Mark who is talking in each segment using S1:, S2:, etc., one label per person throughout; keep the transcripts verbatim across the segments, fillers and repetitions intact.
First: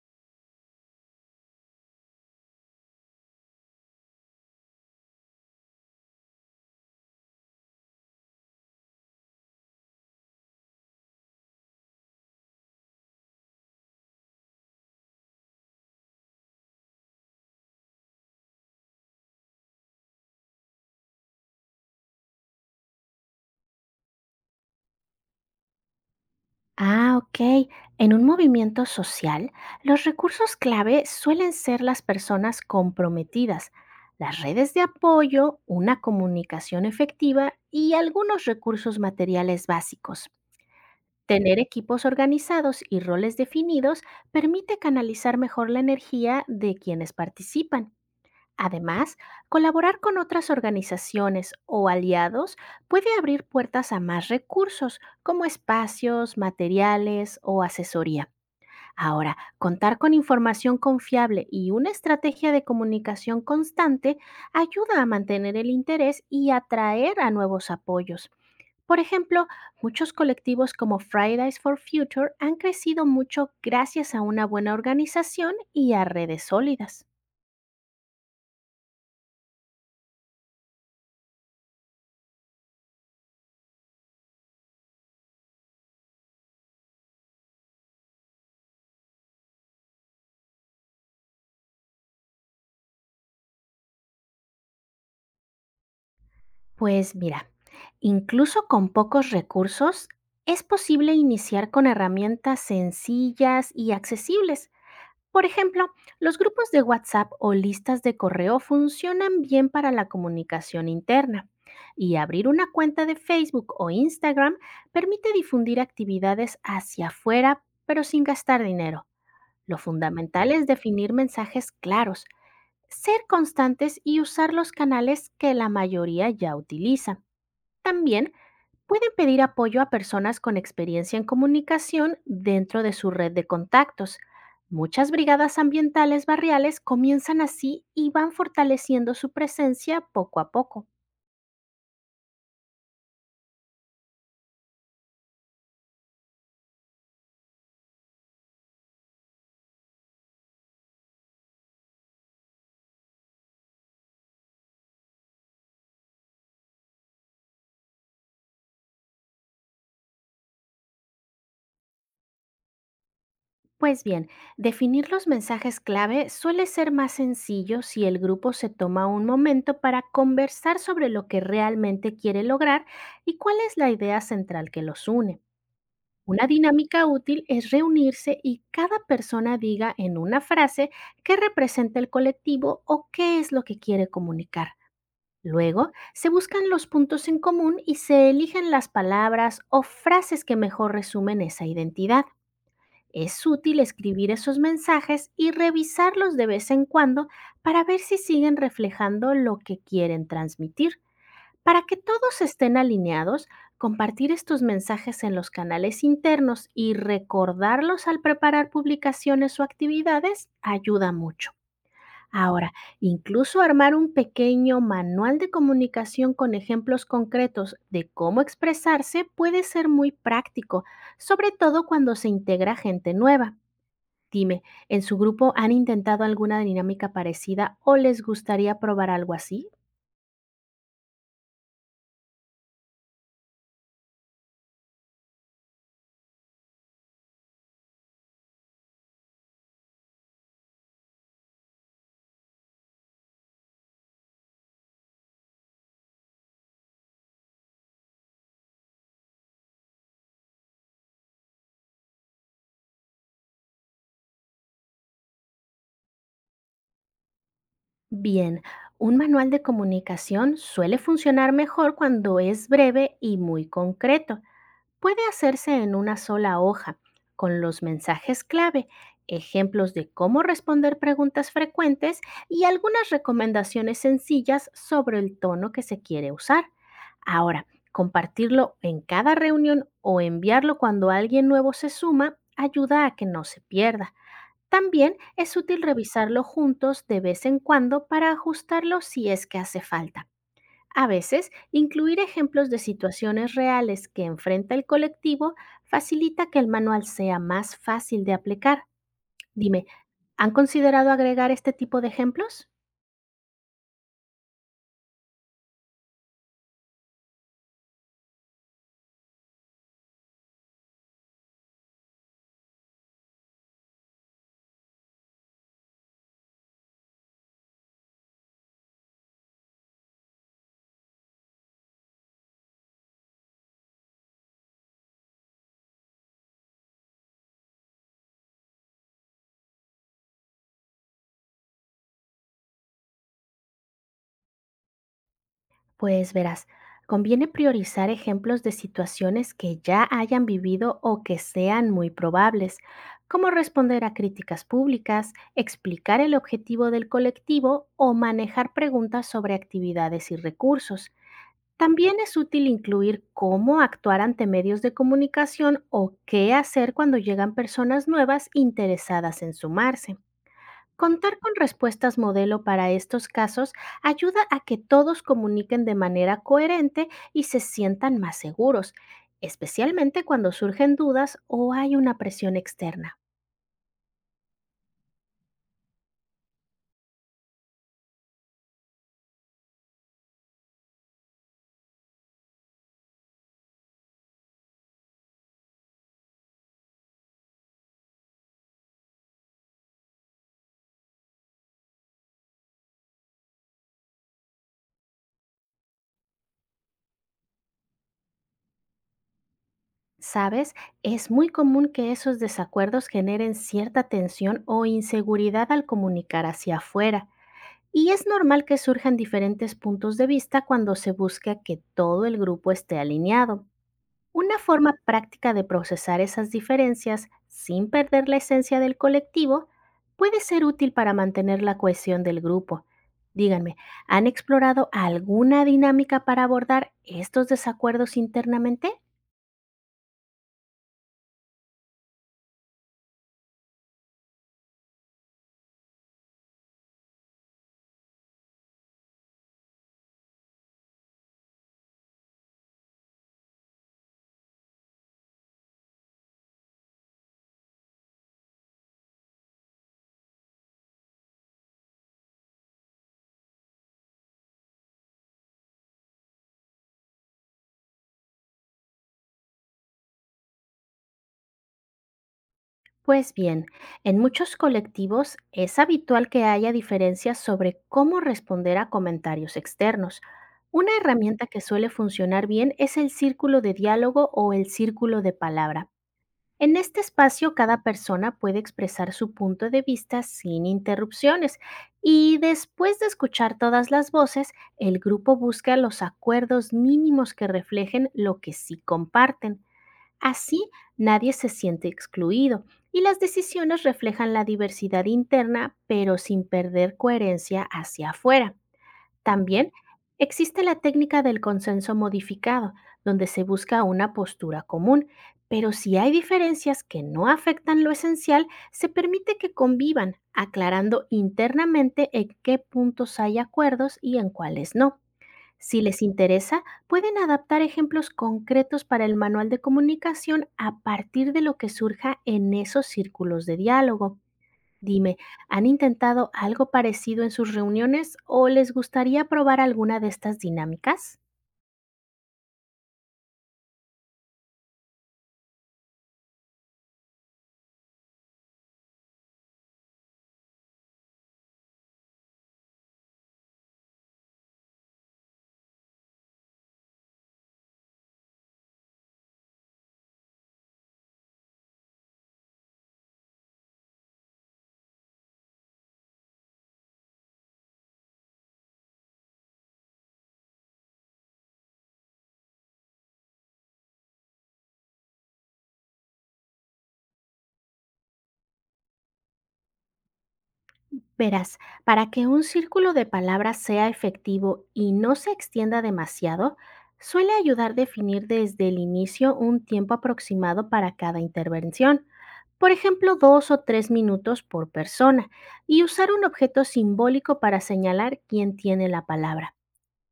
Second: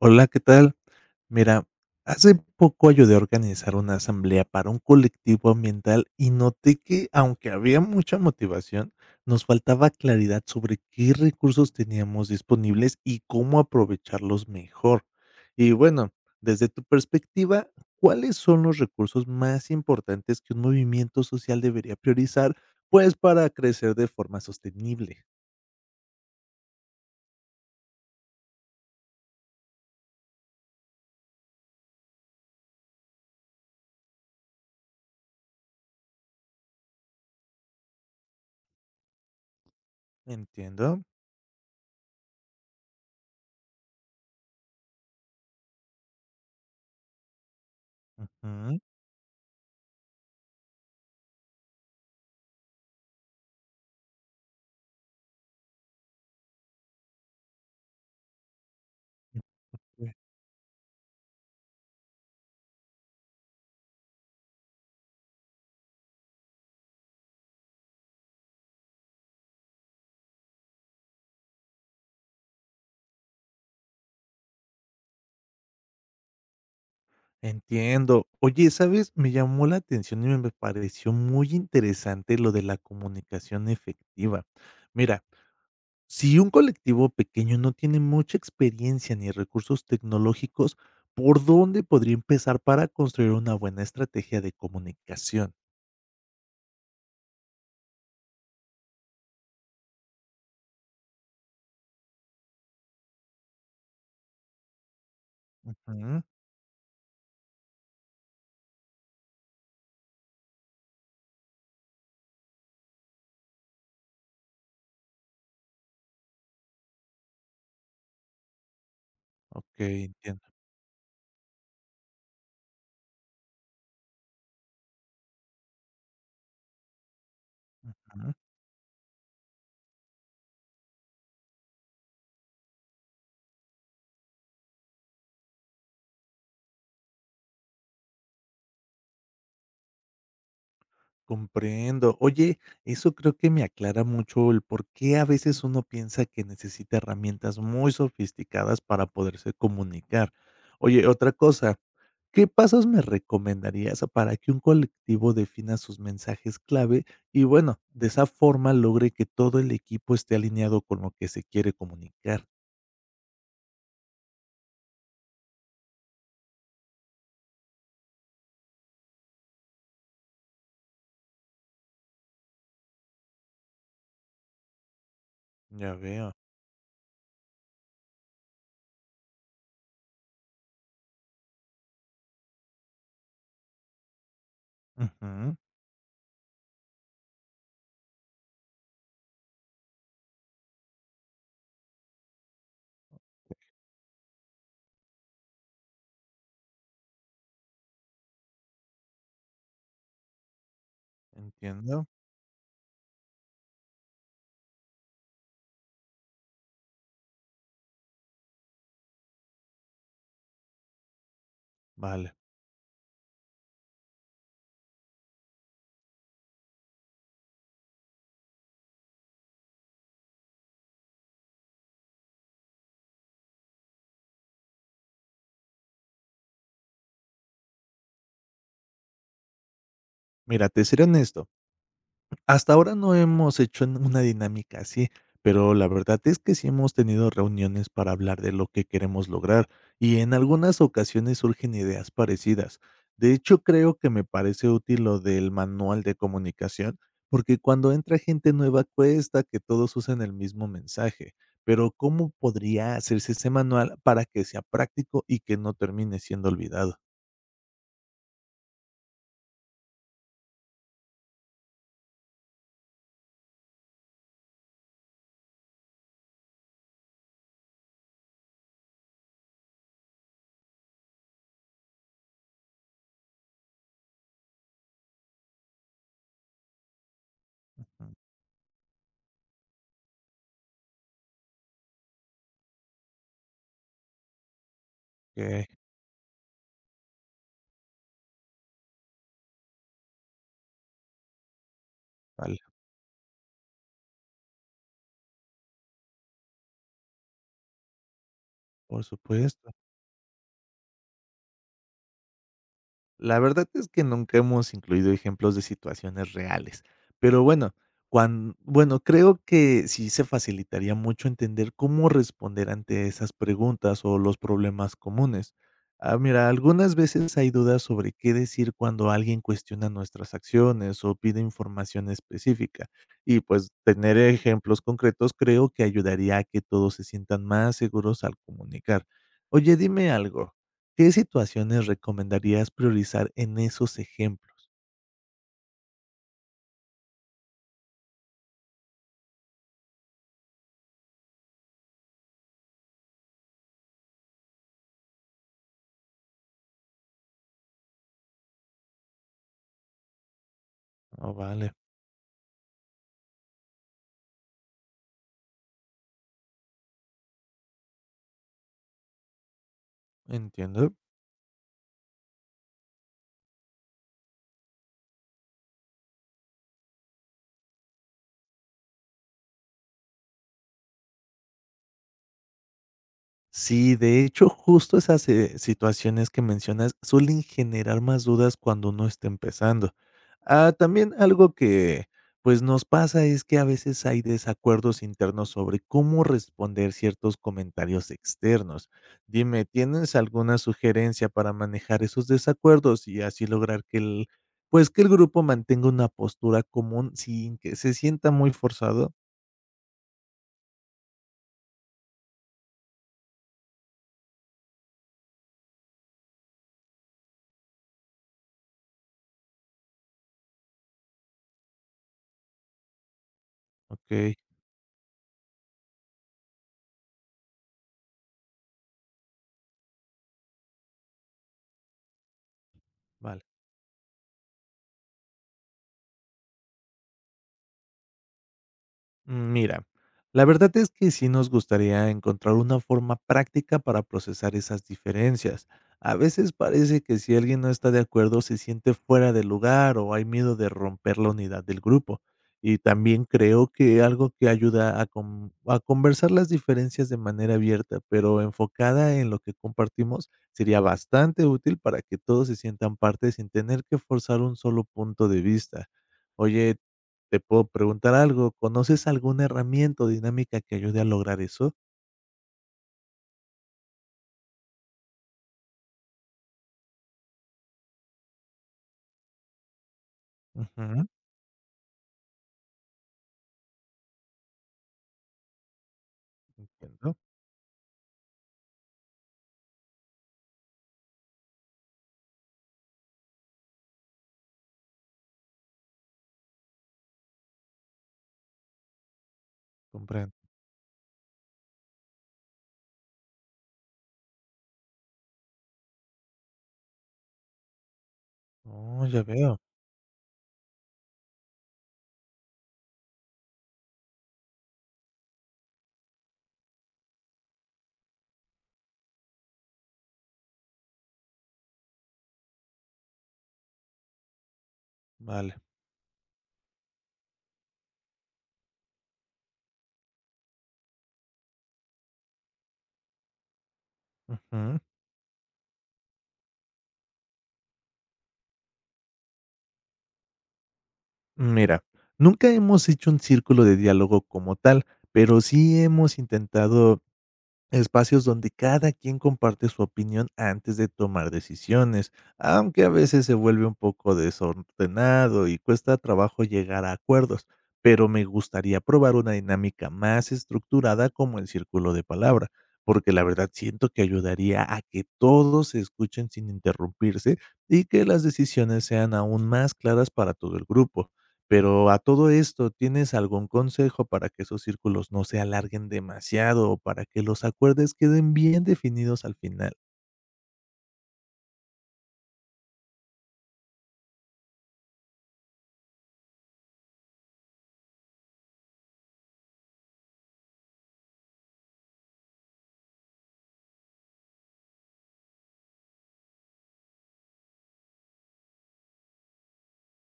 S1: Hola, ¿qué tal? Mira, hace poco ayudé a organizar una asamblea para un colectivo ambiental y noté que, aunque había mucha motivación, nos faltaba claridad sobre qué recursos teníamos disponibles y cómo aprovecharlos mejor. Y bueno, desde tu perspectiva, ¿cuáles son los recursos más importantes que un movimiento social debería priorizar, pues, para crecer de forma sostenible?
S2: Ah, ok. En un movimiento social, los recursos clave suelen ser las personas comprometidas, las redes de apoyo, una comunicación efectiva y algunos recursos materiales básicos.
S1: Entiendo.
S2: Tener equipos organizados y roles definidos permite canalizar mejor la energía de quienes participan.
S1: Ujú.
S2: Además, colaborar con otras organizaciones o aliados puede abrir puertas a más recursos, como espacios, materiales o asesoría. Ahora, contar con información confiable y una estrategia de comunicación constante ayuda a mantener el interés y atraer a nuevos apoyos. Por ejemplo, muchos colectivos como Fridays for Future han crecido mucho gracias a una buena organización y a redes sólidas.
S1: Entiendo. Oye, ¿sabes? Me llamó la atención y me pareció muy interesante lo de la comunicación efectiva. Mira, si un colectivo pequeño no tiene mucha experiencia ni recursos tecnológicos, ¿por dónde podría empezar para construir una buena estrategia de comunicación?
S2: Pues mira, incluso con pocos recursos, es posible iniciar con herramientas sencillas y accesibles. Por ejemplo,
S1: Ujú.
S2: los grupos de WhatsApp o listas de correo funcionan bien para la comunicación interna. Y abrir una cuenta de Facebook o Instagram permite difundir actividades hacia afuera, pero sin gastar dinero.
S1: Ok,
S2: Lo
S1: entiendo.
S2: fundamental es definir mensajes claros, ser constantes y usar los canales que la mayoría ya utiliza. También pueden pedir apoyo a personas con experiencia en comunicación dentro de su red de contactos. Muchas brigadas ambientales barriales comienzan así y van fortaleciendo su presencia poco a poco.
S1: Comprendo. Oye, eso creo que me aclara mucho el por qué a veces uno piensa que necesita herramientas muy sofisticadas para poderse comunicar. Oye, otra cosa, ¿qué pasos me recomendarías para que un colectivo defina sus mensajes clave y bueno, de esa forma logre que todo el equipo esté alineado con lo que se quiere comunicar?
S2: Pues bien, definir los mensajes clave suele ser más sencillo si el grupo se toma un momento para conversar sobre lo que realmente quiere lograr y cuál es la idea central que los une.
S1: Ya veo.
S2: Una dinámica útil es reunirse y cada persona diga en una frase qué representa el colectivo o qué es lo que quiere comunicar.
S1: Ujú.
S2: Luego, se buscan los puntos en común y se eligen las palabras o frases que mejor resumen esa identidad. Es útil escribir esos mensajes y revisarlos de vez en cuando para ver si siguen reflejando lo que quieren transmitir. Para que
S1: Entiendo.
S2: todos estén alineados, compartir estos mensajes en los canales internos y recordarlos al preparar publicaciones o actividades ayuda mucho.
S1: Vale.
S2: Ahora, incluso armar un pequeño manual de comunicación con ejemplos concretos de cómo expresarse puede ser muy práctico, sobre todo cuando se integra gente nueva. Dime, ¿en su grupo han intentado alguna dinámica parecida o les gustaría probar algo así?
S1: Mira, te seré honesto. Hasta ahora no hemos hecho n una dinámica así, pero la verdad es que sí hemos tenido reuniones para hablar de lo que queremos lograr, y en algunas ocasiones surgen ideas parecidas. De hecho, creo que me parece útil lo del manual de comunicación, porque cuando entra gente nueva cuesta que todos usen el mismo mensaje, pero ¿cómo podría hacerse ese manual para que sea práctico y que no termine siendo olvidado?
S2: Bien, un manual de comunicación suele funcionar mejor cuando es breve y muy concreto. Puede hacerse en una sola hoja, con los mensajes clave, ejemplos de cómo responder preguntas frecuentes y algunas recomendaciones sencillas sobre el tono que se quiere usar. Ahora, compartirlo en cada reunión o enviarlo cuando alguien nuevo se suma ayuda a que no se pierda. También es
S1: Okey,
S2: útil revisarlo juntos de vez en cuando para ajustarlo si es que hace falta. A veces, incluir
S1: vale,
S2: ejemplos de situaciones reales que enfrenta el colectivo facilita que el manual sea más fácil de aplicar.
S1: por supuesto.
S2: Dime, ¿han considerado agregar este tipo de ejemplos?
S1: La verdad es que nunca hemos incluido ejemplos de situaciones reales, pero bueno, cuan bueno, creo que sí se facilitaría mucho entender cómo responder ante esas preguntas o los problemas comunes. Ah, mira, algunas veces hay dudas sobre qué decir cuando alguien cuestiona nuestras acciones o pide información específica, y pues tener ejemplos concretos creo que ayudaría a que todos se sientan más seguros al comunicar. Oye, dime algo, ¿qué situaciones recomendarías priorizar en esos ejemplos?
S2: Pues verás, conviene priorizar ejemplos de situaciones que ya hayan vivido o que sean muy probables, como responder a críticas públicas, explicar el objetivo del colectivo o manejar preguntas sobre actividades y recursos.
S1: Ah, vale,
S2: También es útil incluir cómo actuar ante medios de comunicación o qué hacer cuando llegan personas nuevas interesadas en sumarse.
S1: entiendo.
S2: Contar con respuestas modelo para estos casos ayuda a que todos comuniquen de manera coherente y se sientan más seguros, especialmente cuando surgen dudas o hay una presión externa.
S1: Sí, de hecho, justo esas, eh, situaciones que mencionas suelen generar más dudas cuando uno está empezando. Ah, también algo que, pues, nos pasa es que a veces hay desacuerdos internos sobre cómo responder ciertos comentarios externos. Dime, ¿tienes alguna sugerencia para manejar esos desacuerdos y así lograr que el, pues, que el grupo mantenga una postura común sin que se sienta muy forzado?
S2: Sabes, es muy común que esos desacuerdos generen cierta tensión o inseguridad al comunicar hacia afuera, y es normal que surjan diferentes puntos de vista cuando se busca que todo el grupo esté alineado.
S1: Okey,
S2: Una forma práctica de procesar esas diferencias sin perder la esencia del colectivo puede ser útil para mantener la cohesión del grupo.
S1: vale.
S2: Díganme, ¿han explorado alguna dinámica para abordar estos desacuerdos internamente?
S1: Mm, Mira, la verdad es que sí nos gustaría encontrar una forma práctica para procesar esas diferencias. A veces parece que si alguien no está de acuerdo se siente fuera de lugar o hay miedo de romper la unidad del grupo. Y también creo que algo que ayuda a, con- a conversar las diferencias de manera abierta, pero enfocada en lo que compartimos, sería bastante útil para que todos se sientan parte sin tener que forzar un solo punto de vista. Oye, te puedo preguntar algo, ¿conoces alguna herramienta o dinámica que ayude a lograr eso?
S2: Pues bien, en muchos colectivos es habitual que haya diferencias sobre cómo responder a comentarios externos. Una
S1: Ujú,
S2: herramienta que suele funcionar bien es el círculo de diálogo o el círculo de palabra. En este
S1: entiendo,
S2: espacio, cada persona puede expresar su punto de vista sin interrupciones y después de escuchar todas las voces, el grupo busca los acuerdos mínimos que reflejen lo que sí comparten.
S1: comprendo.
S2: Así, nadie se siente excluido y las decisiones reflejan la diversidad interna, pero sin perder coherencia hacia afuera.
S1: Oh, ya veo,
S2: También existe la técnica del consenso modificado, donde se busca una postura común, pero si hay diferencias que no afectan lo esencial, se permite que convivan, aclarando internamente en qué puntos hay acuerdos y en cuáles no.
S1: vale.
S2: Si les interesa, pueden adaptar ejemplos concretos para el manual de comunicación a partir de lo que surja en esos círculos de diálogo.
S1: Ujú.
S2: Dime, ¿han intentado algo parecido en sus reuniones o les gustaría probar alguna de estas dinámicas?
S1: Mira, nunca hemos hecho un círculo de diálogo como tal, pero sí hemos intentado espacios donde cada quien comparte su opinión antes de tomar decisiones, aunque a veces se vuelve un poco desordenado y cuesta trabajo llegar a acuerdos, pero me gustaría probar una dinámica más estructurada como el círculo de palabra, porque la verdad siento que ayudaría a que todos se escuchen sin interrumpirse y que las decisiones sean aún más claras para todo el grupo. Pero a todo esto, ¿tienes algún consejo para que esos círculos no se alarguen demasiado o para que los acuerdos queden bien definidos al final?
S2: Verás, para que un círculo de palabras sea efectivo y no se extienda demasiado, suele ayudar definir desde el inicio un tiempo aproximado para cada intervención, por ejemplo, dos o tres minutos por persona, y usar un objeto simbólico para señalar quién tiene la palabra.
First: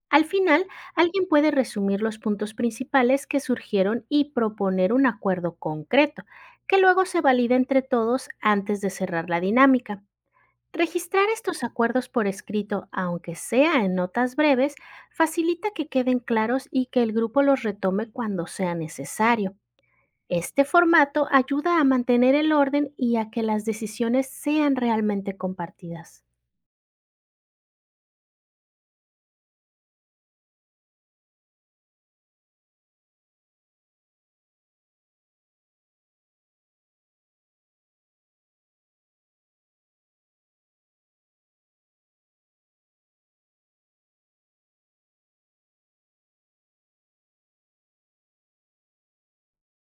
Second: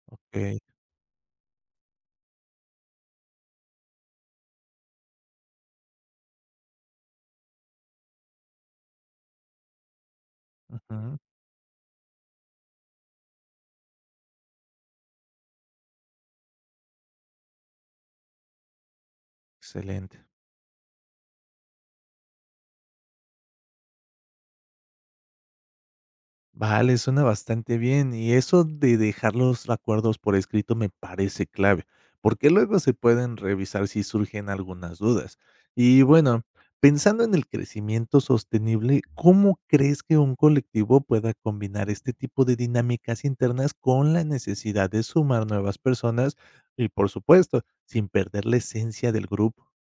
S2: Al
S1: Okey,
S2: final, alguien puede resumir los puntos principales que surgieron y proponer un acuerdo concreto, que luego se valida entre todos antes de cerrar la dinámica.
S1: ujú,
S2: Registrar estos acuerdos por escrito, aunque sea en notas breves, facilita que queden claros y que el grupo los retome cuando sea necesario.
S1: excelente.
S2: Este formato ayuda a mantener el orden y a que las decisiones sean realmente compartidas.
S1: Vale, suena bastante bien. Y eso de dejar los acuerdos por escrito me parece clave, porque luego se pueden revisar si surgen algunas dudas. Y bueno, pensando en el crecimiento sostenible, ¿cómo crees que un colectivo pueda combinar este tipo de dinámicas internas con la necesidad de sumar nuevas personas y, por supuesto, sin perder la esencia del grupo?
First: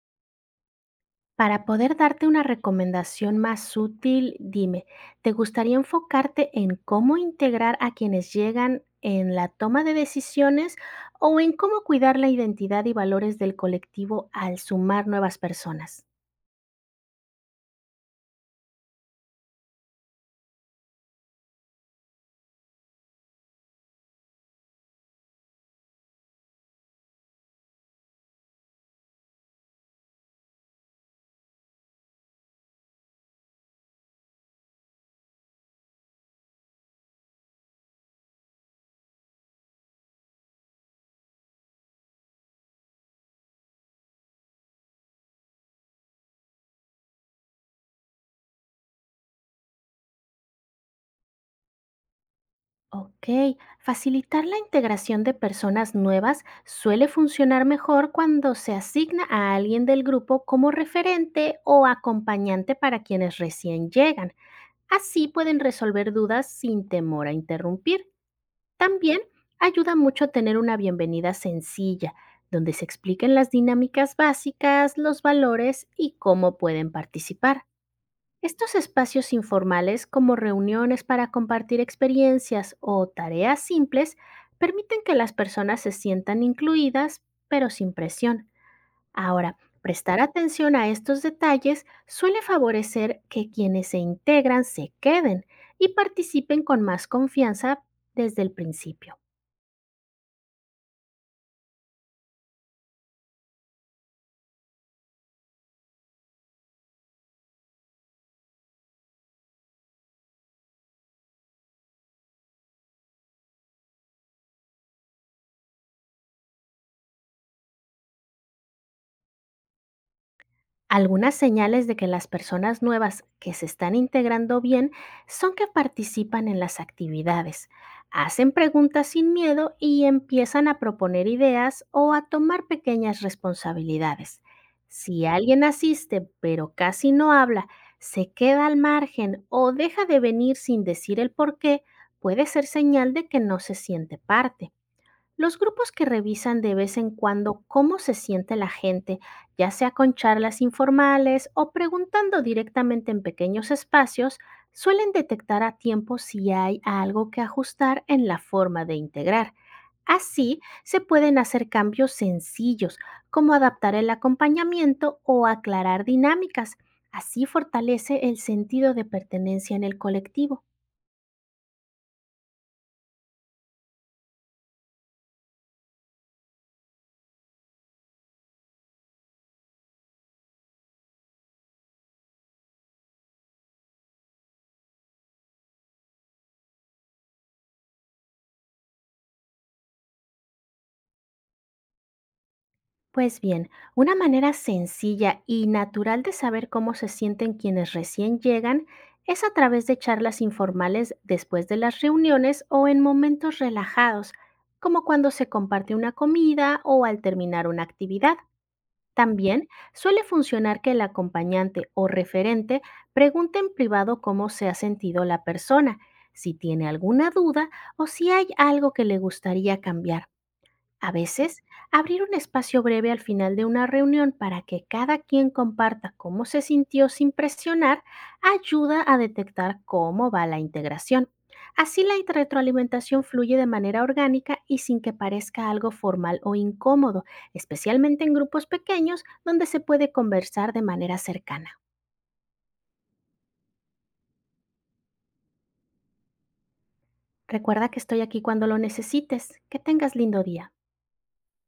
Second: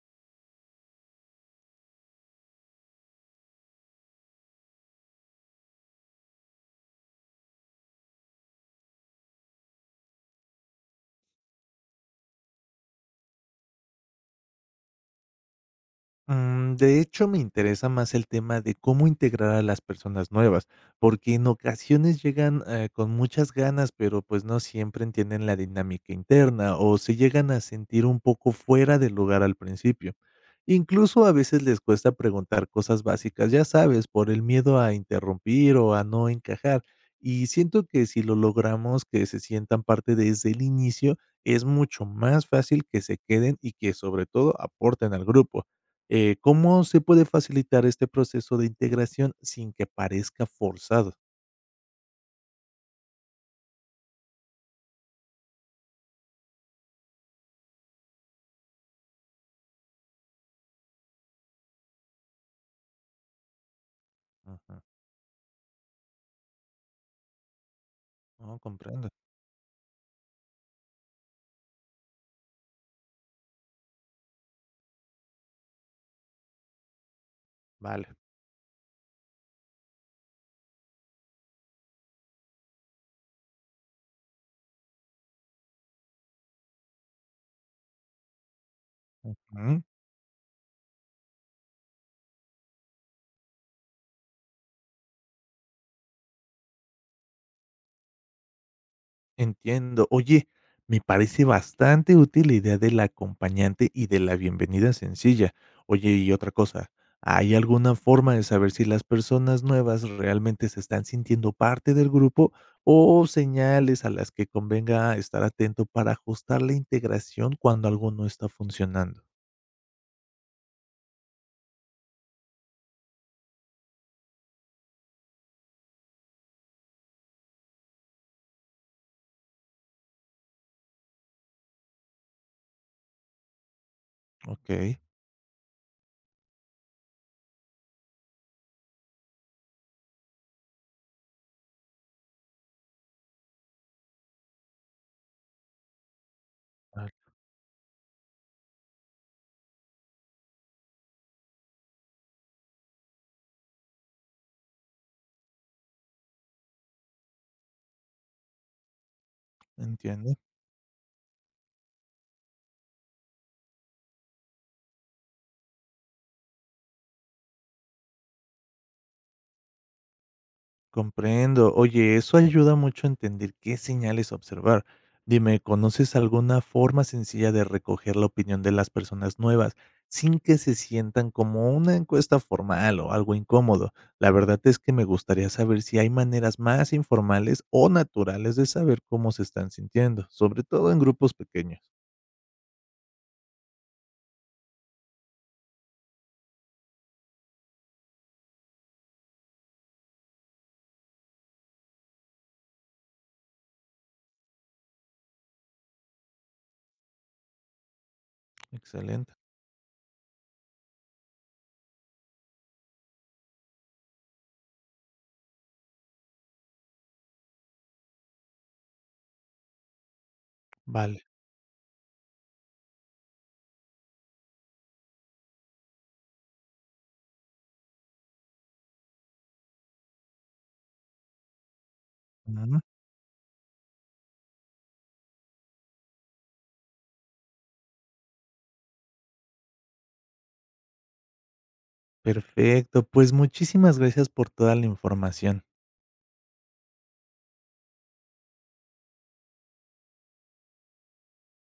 S2: Para poder darte una recomendación más útil, dime, ¿te gustaría enfocarte en cómo integrar a quienes llegan en la toma de decisiones o en cómo cuidar la identidad y valores del colectivo al sumar nuevas personas?
S1: Mm, de hecho, me interesa más el tema de cómo integrar a las personas nuevas, porque en ocasiones llegan eh, con muchas ganas, pero pues no siempre entienden la dinámica interna o se llegan a sentir un poco fuera del lugar al principio. Incluso a veces les cuesta preguntar cosas básicas, ya sabes, por el miedo a interrumpir o a no encajar. Y siento que si lo logramos, que se sientan parte desde el inicio, es mucho más fácil que se queden y que sobre todo aporten al grupo. Eh, ¿cómo se puede facilitar este proceso de integración sin que parezca forzado?
S2: Ok, facilitar la integración de personas nuevas suele funcionar mejor cuando se asigna a alguien del grupo como referente o acompañante para quienes recién llegan.
S1: Ujú.
S2: Así pueden resolver dudas sin temor a interrumpir.
S1: Oh, comprendo.
S2: También ayuda mucho tener una bienvenida sencilla, donde se expliquen las dinámicas básicas, los valores y cómo pueden participar.
S1: Vale.
S2: Estos espacios informales, como reuniones para compartir experiencias o tareas simples, permiten que las personas se sientan incluidas, pero sin presión. Ahora,
S1: Ujú.
S2: prestar atención a estos detalles suele favorecer que quienes se integran se queden y participen con más confianza desde el principio.
S1: Entiendo. Oye, me parece bastante útil la idea del acompañante y de la bienvenida sencilla. Oye, y otra cosa, ¿hay alguna forma de saber si las personas nuevas realmente se están sintiendo parte del grupo o señales a las que convenga estar atento para ajustar la integración cuando algo no está funcionando?
S2: Algunas señales de que las personas nuevas que se están integrando bien son que participan en las actividades, hacen preguntas sin miedo y empiezan a proponer ideas o a tomar pequeñas responsabilidades.
S1: Ok.
S2: Si alguien asiste pero casi no habla, se queda al margen o deja de venir sin decir el por qué, puede ser señal de que no se siente parte. Los grupos que revisan de vez en cuando cómo se siente la gente, ya sea con charlas informales o preguntando directamente en pequeños espacios, suelen detectar a tiempo si hay algo que ajustar en la forma de integrar.
S1: Entiendo,
S2: Así, se pueden hacer cambios sencillos, como adaptar el acompañamiento o aclarar dinámicas. Así fortalece el sentido de pertenencia en el colectivo.
S1: comprendo. Oye, eso ayuda mucho a entender qué señales observar. Dime, ¿conoces alguna forma sencilla de recoger la opinión de las personas nuevas sin que se sientan como una encuesta formal o algo incómodo? La verdad es que me gustaría saber si hay maneras más informales o naturales de saber cómo se están sintiendo, sobre todo en grupos pequeños.
S2: Pues bien, una manera sencilla y natural de saber cómo se sienten quienes recién llegan es a través de charlas informales después de las reuniones o en momentos relajados, como cuando se comparte una comida o al terminar una actividad.
S1: Excelente.
S2: También suele funcionar que el acompañante o referente pregunte en privado cómo se ha sentido la persona, si tiene alguna duda o si hay algo que le gustaría cambiar. A
S1: Vale.
S2: veces, abrir un espacio breve al final de una reunión para que cada quien comparta cómo se sintió sin presionar ayuda a detectar cómo va la integración. Así la
S1: Ujú.
S2: retroalimentación fluye de manera orgánica y sin que parezca algo formal o incómodo, especialmente en grupos pequeños donde se puede conversar de manera cercana.
S1: Perfecto. Pues muchísimas gracias por toda la información.
S2: Recuerda que estoy aquí cuando lo necesites. Que tengas lindo día.